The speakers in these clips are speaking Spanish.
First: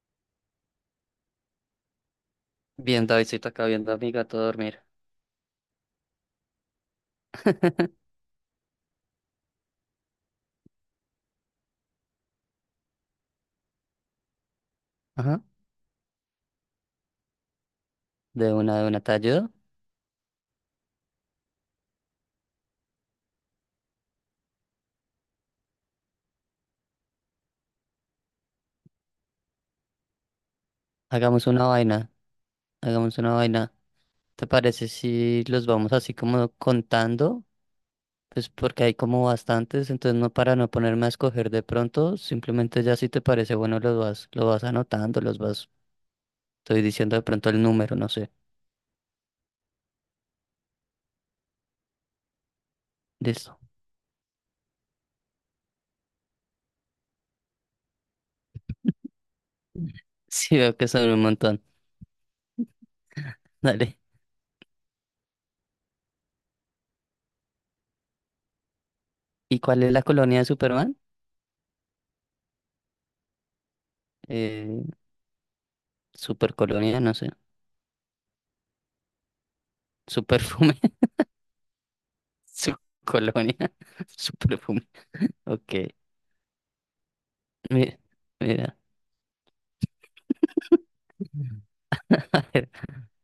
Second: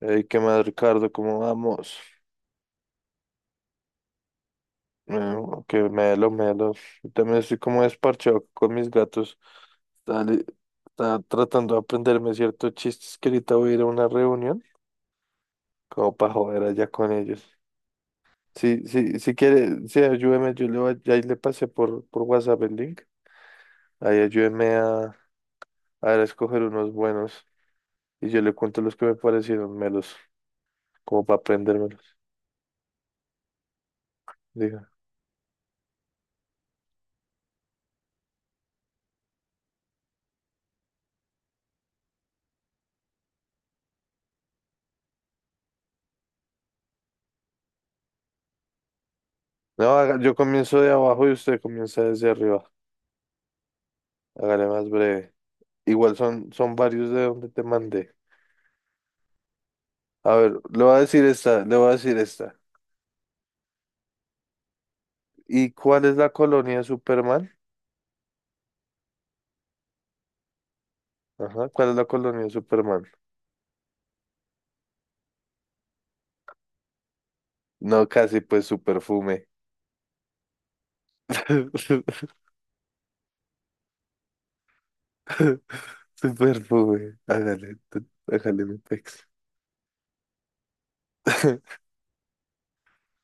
Ey, ¿qué más, Ricardo? ¿Cómo vamos? Bien, Davidcito, acá viendo a mi gato dormir. Eh, que melo, melo. Yo también estoy como desparchado con mis gatos. Está, li- Está tratando de aprenderme ciertos chistes que ahorita voy a ir a una reunión, Ajá. como para joder allá con ellos. Sí, De una, ¿te sí, si ayudo? quiere, sí, ayúdeme, ahí le pasé por WhatsApp el link. Ahí ayúdeme a escoger unos buenos y yo le cuento los que me parecieron melos, como para Hagamos una vaina, aprendérmelos. hagamos una vaina. ¿Te parece Diga. si los vamos así como contando? Pues porque hay como bastantes, entonces para no ponerme a escoger de pronto, simplemente ya si te parece bueno los vas, lo vas anotando, los vas, estoy diciendo de pronto el número, no sé. No, yo comienzo de abajo y usted comienza desde arriba. Listo. Hágale más breve. Igual son varios de donde te mandé. A Sí, ver, veo que son un montón. Le voy a decir esta. Dale. ¿Y cuál es la colonia de Superman? ¿Y cuál es la colonia de Superman? Ajá, ¿cuál es la colonia de Superman? Eh, supercolonia, no sé. No, casi pues su perfume. Superfume. Su colonia, su perfume. Ok, Su perfume. Hágale, mira, hágale mira, mi pex. a ver,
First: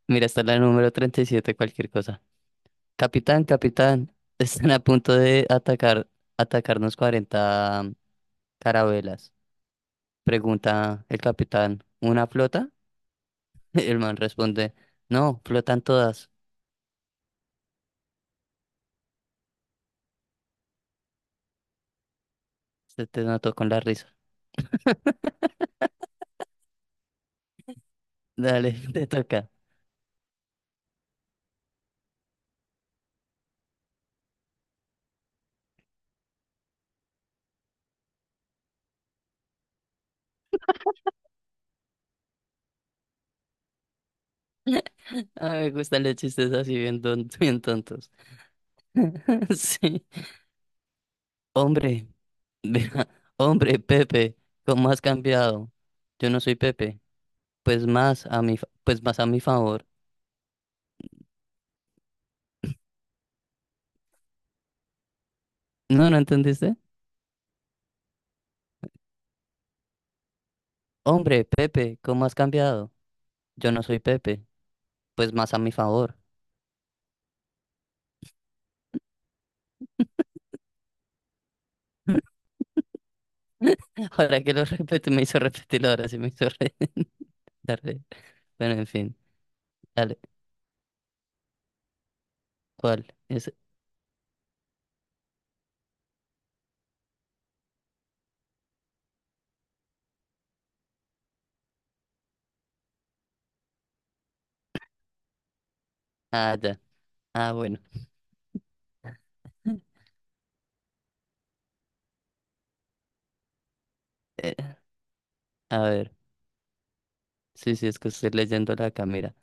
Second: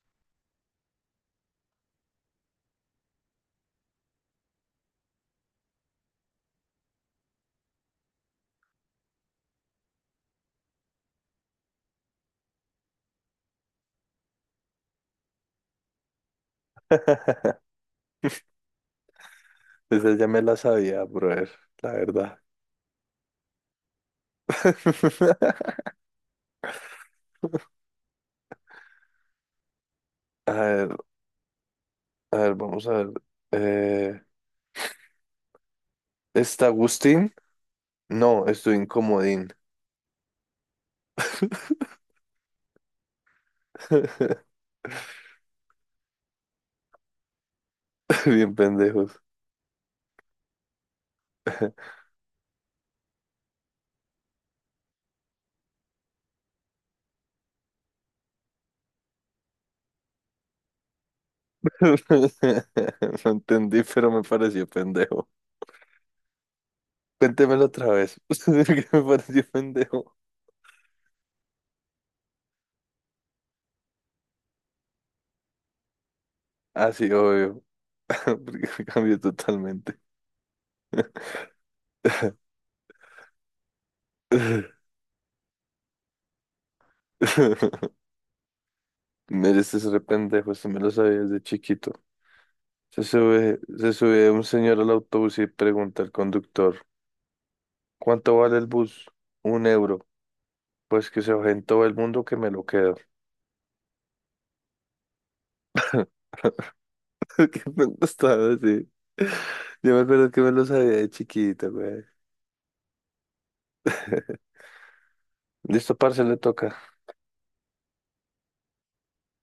mira, está la número 37, cualquier cosa. Capitán, capitán, están a punto de atacarnos 40 carabelas. Pregunta el capitán, ¿una flota? El man responde, no, flotan todas. Esa ya me la sabía, brother, la verdad. Se te notó con la risa. Dale, te toca. A ver, a ver, vamos a ver. Eh, ¿Está Agustín? No, estoy incomodín. Ah, me gustan los chistes así bien, bien tontos. Bien pendejos. Sí. Hombre, mira, hombre, Pepe, ¿cómo has cambiado? Yo no soy Pepe, pues más a mi favor. No entendí, pero me pareció pendejo. ¿No, no entendiste? Cuéntemelo otra vez. ¿Por ¿Qué me pareció pendejo? Hombre, Pepe, ¿cómo has cambiado? Yo no soy Pepe, pues más a mi favor. Ah, sí, obvio. Porque me cambió totalmente. Ahora que lo repito, me hizo repetirlo, ahora sí me hizo dar. Bueno, en fin, Mire, este es re dale, pendejo. Este me lo sabía desde chiquito. Se ¿cuál? Es. sube, se sube un señor al autobús y pregunta al conductor: ¿Cuánto vale el bus? Un euro. Pues que se baje en todo el mundo que me lo quedo. Ah, ya. Qué Ah, bueno. pendejo estaba así. Yo me acuerdo que me lo sabía de chiquito, güey. Eh, a Listo, ver, parce, le toca. sí, sí, es que estoy leyendo la cámara.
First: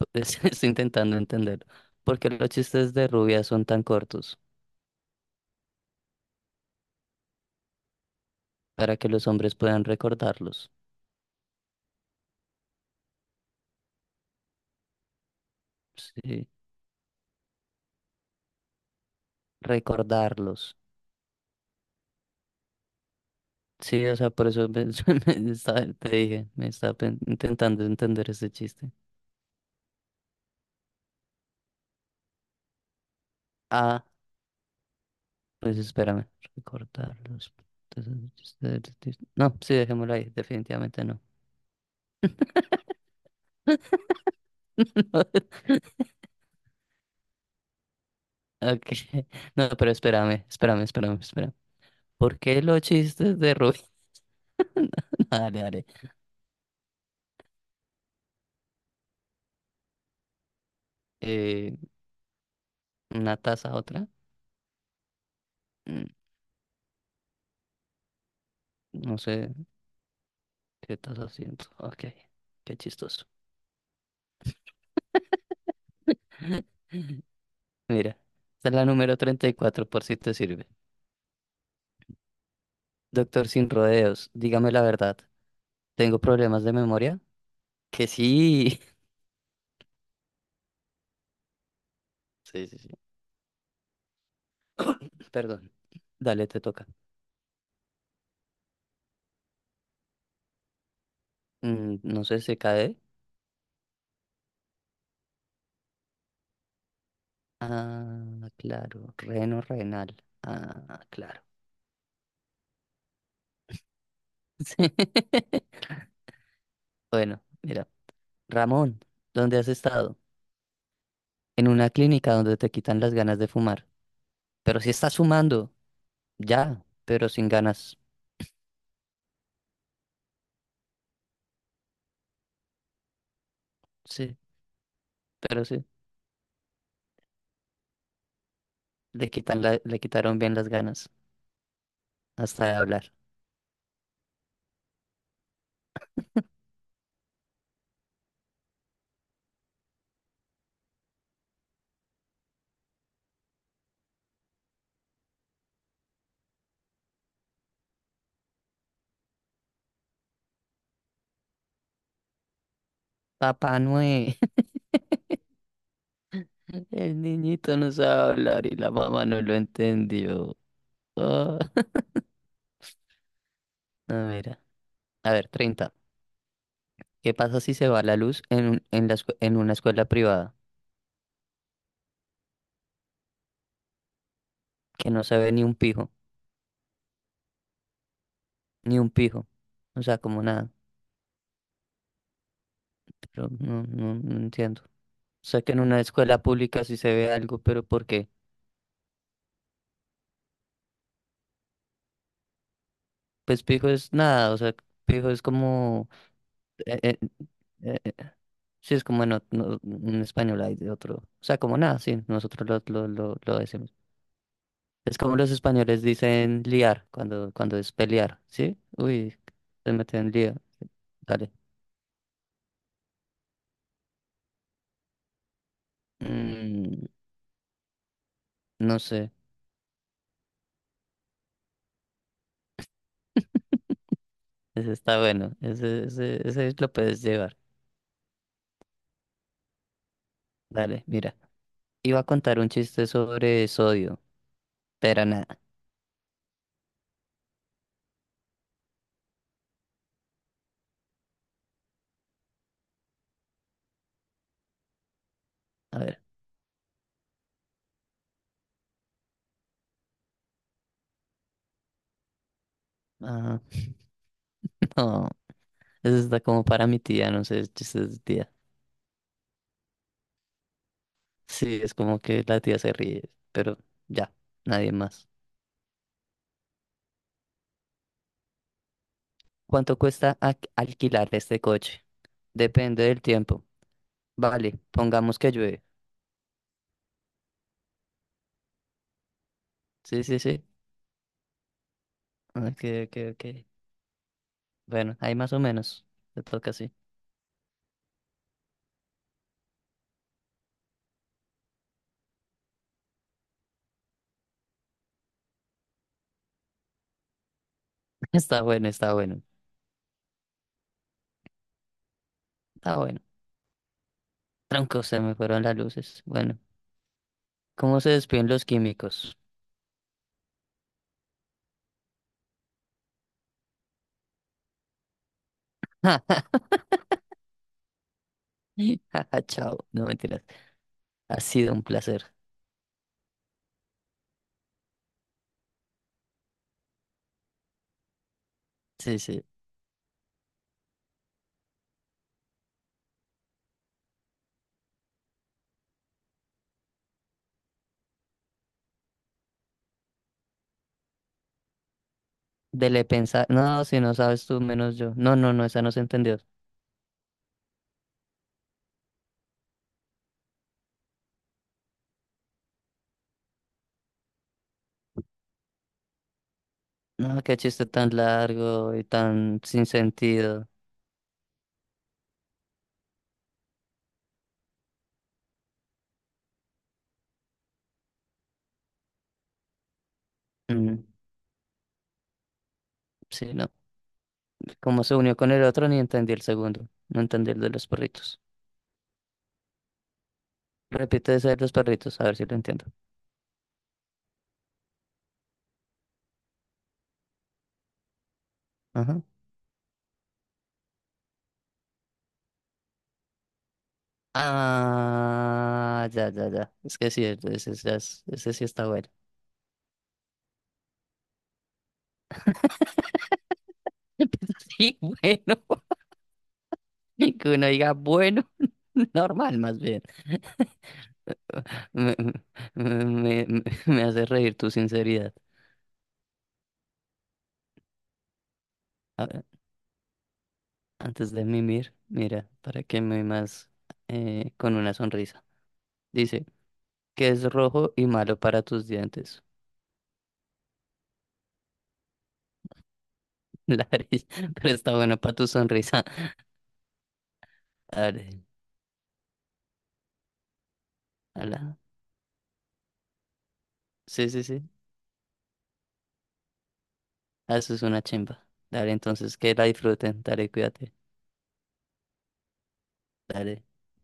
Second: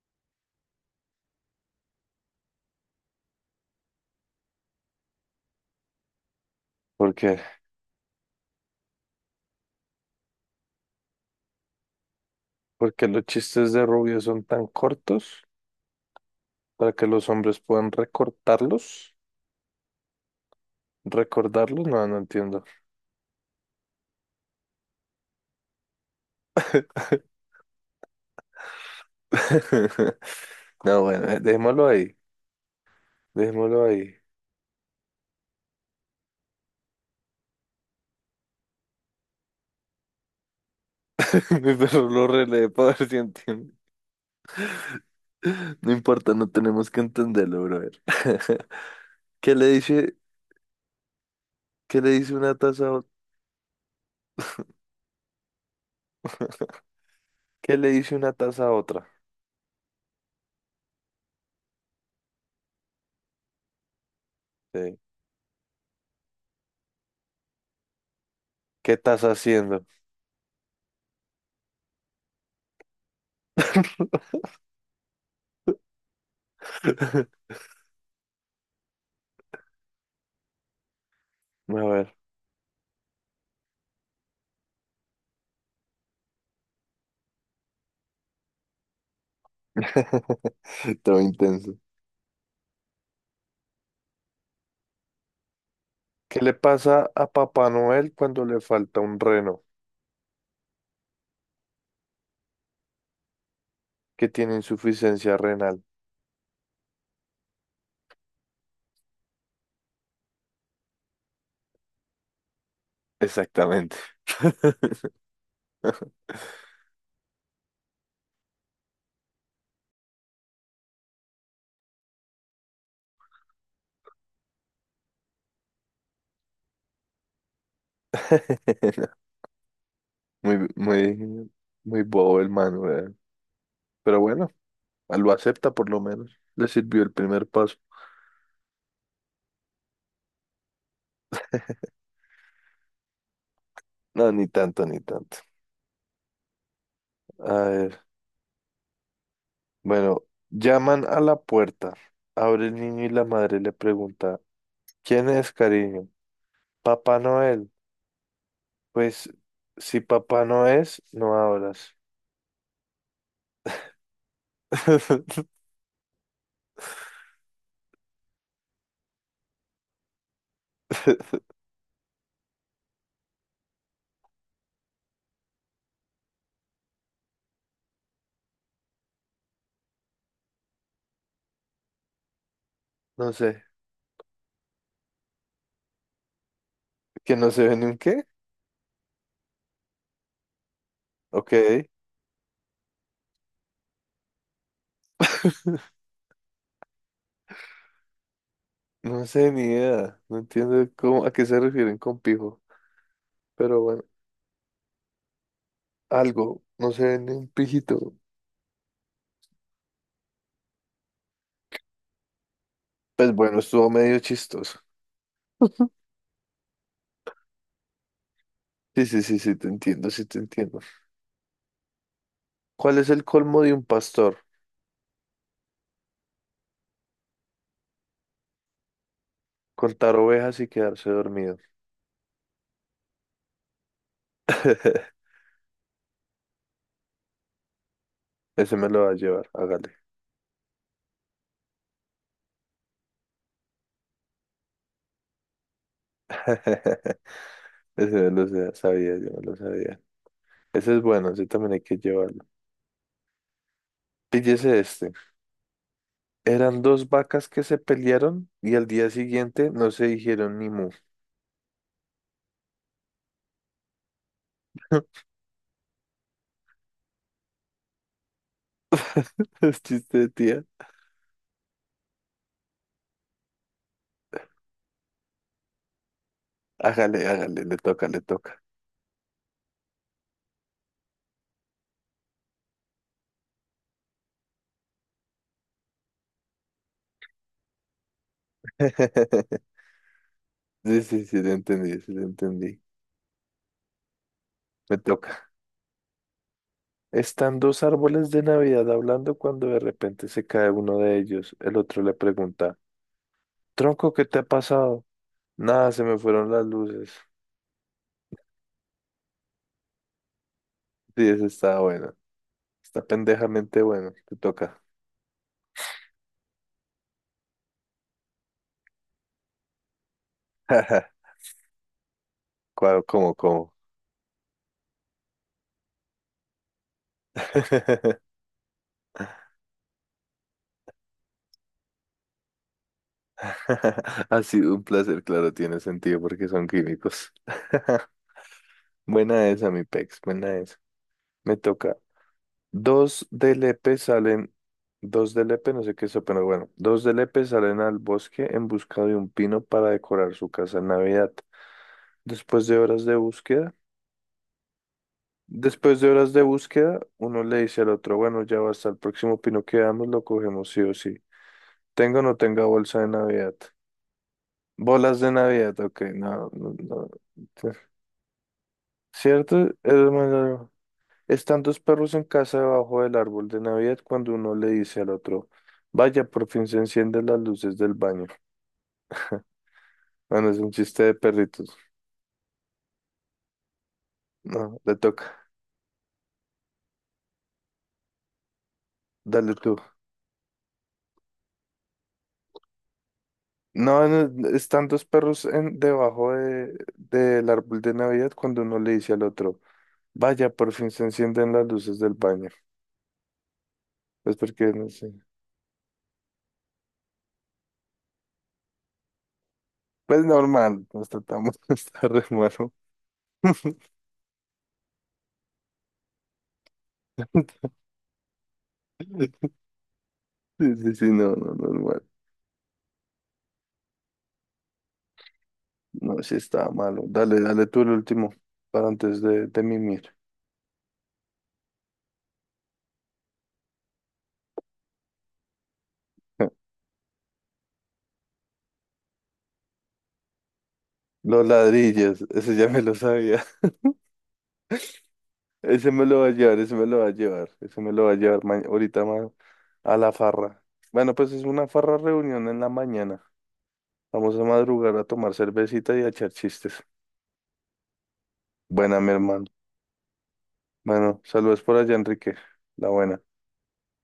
Estoy intentando entenderlo. ¿Por qué los chistes de rubia son tan cortos? ¿Por qué? Para que los hombres puedan recordarlos. Porque los chistes de Rubio son tan cortos Sí, para que los hombres puedan recortarlos. recordarlos. ¿Recordarlos? No, no entiendo. Sí, o sea, por eso te dije, me estaba intentando entender ese chiste. No, bueno, dejémoslo ahí. Dejémoslo Ah, ahí. pues espérame, recordarlos. Entonces, no, sí, dejémoslo ahí, definitivamente no. Mi perro lo relee para ver si entiende. No, No importa, no tenemos que entenderlo, brother. ok, ¿Qué le no, pero dice, espérame, espérame, espérame, espérame. ¿Qué le dice ¿Por una qué los taza a otra? chistes de Rubén? Dale, dale. ¿Qué le dice una taza a otra? Eh, ¿Una taza a otra? Sí. Mm, ¿Qué No estás sé. haciendo? ¿Qué estás haciendo? Ok, qué chistoso. A Mira, esta es la número 34 por si te sirve. ver. Doctor sin rodeos, dígame la verdad. ¿Tengo problemas de memoria? Que sí. Todo intenso. Sí, sí, sí. Perdón. ¿Qué Dale, le te toca. pasa a Papá Noel cuando le falta un reno? No sé, se cae. Que tiene insuficiencia renal. Ah, claro. Reno renal. Ah, claro. Exactamente. Sí. Bueno, mira. Ramón, ¿dónde has estado? En una clínica donde te quitan las ganas de fumar. Pero si estás fumando. Ya, pero sin ganas. Muy, muy, muy bobo el man, weón. Pero Sí, bueno, lo pero acepta sí. por lo menos. Le sirvió el primer paso. Le quitan le quitaron bien las ganas hasta de hablar. No, ni tanto, ni tanto. A ver, bueno, llaman a la puerta. Abre el niño y la madre le pregunta, ¿quién es, cariño? Papá Noel. Pues, si papá no es, no abras. Papá Noé, el niñito no sabe hablar y la mamá no lo entendió. Ah, no, mira. A ver, 30. ¿Qué pasa si se va la luz en, en, en una escuela privada? No sé. Que no se ve ni un pijo, ¿Que no se ve ni un qué? ni un pijo. O sea, como nada. Ok, Pero no, no, no entiendo. O sea, que en una escuela pública sí se ve algo, pero ¿por qué? no sé ni idea. No entiendo cómo, a qué se refieren con pijo. Pues Pero pijo bueno, es nada, o sea, pijo es como. algo, no eh, se ve eh, ni un eh, pijito. Sí, es como en, en español hay de otro. O sea, como nada, sí, nosotros lo, lo, Pues lo, lo bueno, estuvo decimos. medio chistoso. Es como los españoles dicen liar cuando es pelear, ¿sí? Sí, sí, Uy, sí, sí, te se entiendo, sí, meten en te lío. entiendo. Dale. ¿Cuál es el colmo de un pastor? Mm, no sé, Contar ovejas y quedarse dormido. ese está bueno. Ese lo puedes llevar. Ese me lo va a llevar, hágale. Dale, mira. Iba a contar un chiste sobre sodio, pero nada. Ese me lo sabía, yo me lo sabía. Ese es bueno, ese también hay que llevarlo. Píllese este. A ver. Eran dos vacas que se pelearon y al día siguiente no se dijeron ni mu. Ah, no. Ese está como para mi tía, no sé, chistes de tía. Es chiste de tía. Sí, es como que la tía se ríe, pero ya, nadie más. Hágale, hágale, le toca, le toca. ¿Cuánto cuesta alquilar este coche? Depende del tiempo. Vale, pongamos que llueve. Sí, sí, sí. Sí, sí, sí, te entendí, sí, te Ah, entendí. ok, ok, ok. Me Bueno, ahí toca. más o menos. Te toca así. Están dos árboles de Navidad hablando cuando de repente se cae uno de ellos. El otro le pregunta, tronco, ¿qué te ha pasado? Nada, se me fueron las luces. Está bueno, está bueno. Sí, ese está bueno. Está Está bueno. pendejamente bueno. Te toca. Tronco, se me fueron las luces. Bueno, ¿cómo se despiden los químicos? ¿Cómo, cómo? Jaja, chao. No mentiras. Ha sido un placer. Ha sido un placer, claro, tiene sentido porque son químicos. Sí, sí. Buena esa, mi pex, buena esa. Me toca. Dos de Lepe salen, dos de Lepe, no sé qué es eso, pero bueno, dos de Lepe salen al bosque en busca de un pino para decorar su casa en Navidad. Después de Dele horas de pensar. búsqueda, No, si no sabes tú, menos yo. No, no, no, esa no se entendió. Uno le dice al otro, bueno, ya hasta el próximo pino que veamos, lo cogemos sí o sí. Tenga o no tenga bolsa de Navidad. Bolas de Navidad, ok, no, no, no. No, qué chiste tan largo y tan ¿Cierto? sin Es más sentido. largo. Están dos perros en casa debajo del árbol de Navidad cuando uno le dice al otro, vaya, por fin se encienden las luces del baño. Bueno, es un chiste Mm, de perritos. sí, no. No, le Como se unió con toca. el otro, ni entendí el segundo. No entendí el de los perritos. Dale tú. Repite ese de los perritos, a ver si lo entiendo. No, no, están dos perros debajo del árbol de Navidad cuando uno le dice al Ajá. otro, vaya, por fin se encienden las luces del baño. Pues porque, no sé. Ah, ya, ya, ya. Es que sí, ese, ese sí está bueno. Pues normal, nos tratamos, está re malo. Sí, bueno. Que uno diga bueno, normal más bien. Sí, sí, sí, no, no, normal. Me, me hace reír tu sinceridad. No, sí está malo. Dale, dale tú el último para antes A ver, de mimir. antes de mimir, mira, para que me más con una sonrisa. Dice, que es rojo y malo para tus dientes. Los ladrillos, ese ya me lo sabía. La nariz, pero está bueno para tu Ese sonrisa. me lo va a llevar, ese me lo va a llevar, ese me lo A va a ver, llevar ahorita a la farra. Bueno, pues es una ala. farra reunión en la mañana. Sí, Vamos sí, a sí. madrugar a tomar cervecita y a echar chistes. Ah, eso es una chimba. Dale, Buena, mi entonces hermano. que la disfruten. Dale, cuídate. Bueno, saludos por allá, Enrique. La buena. Dale.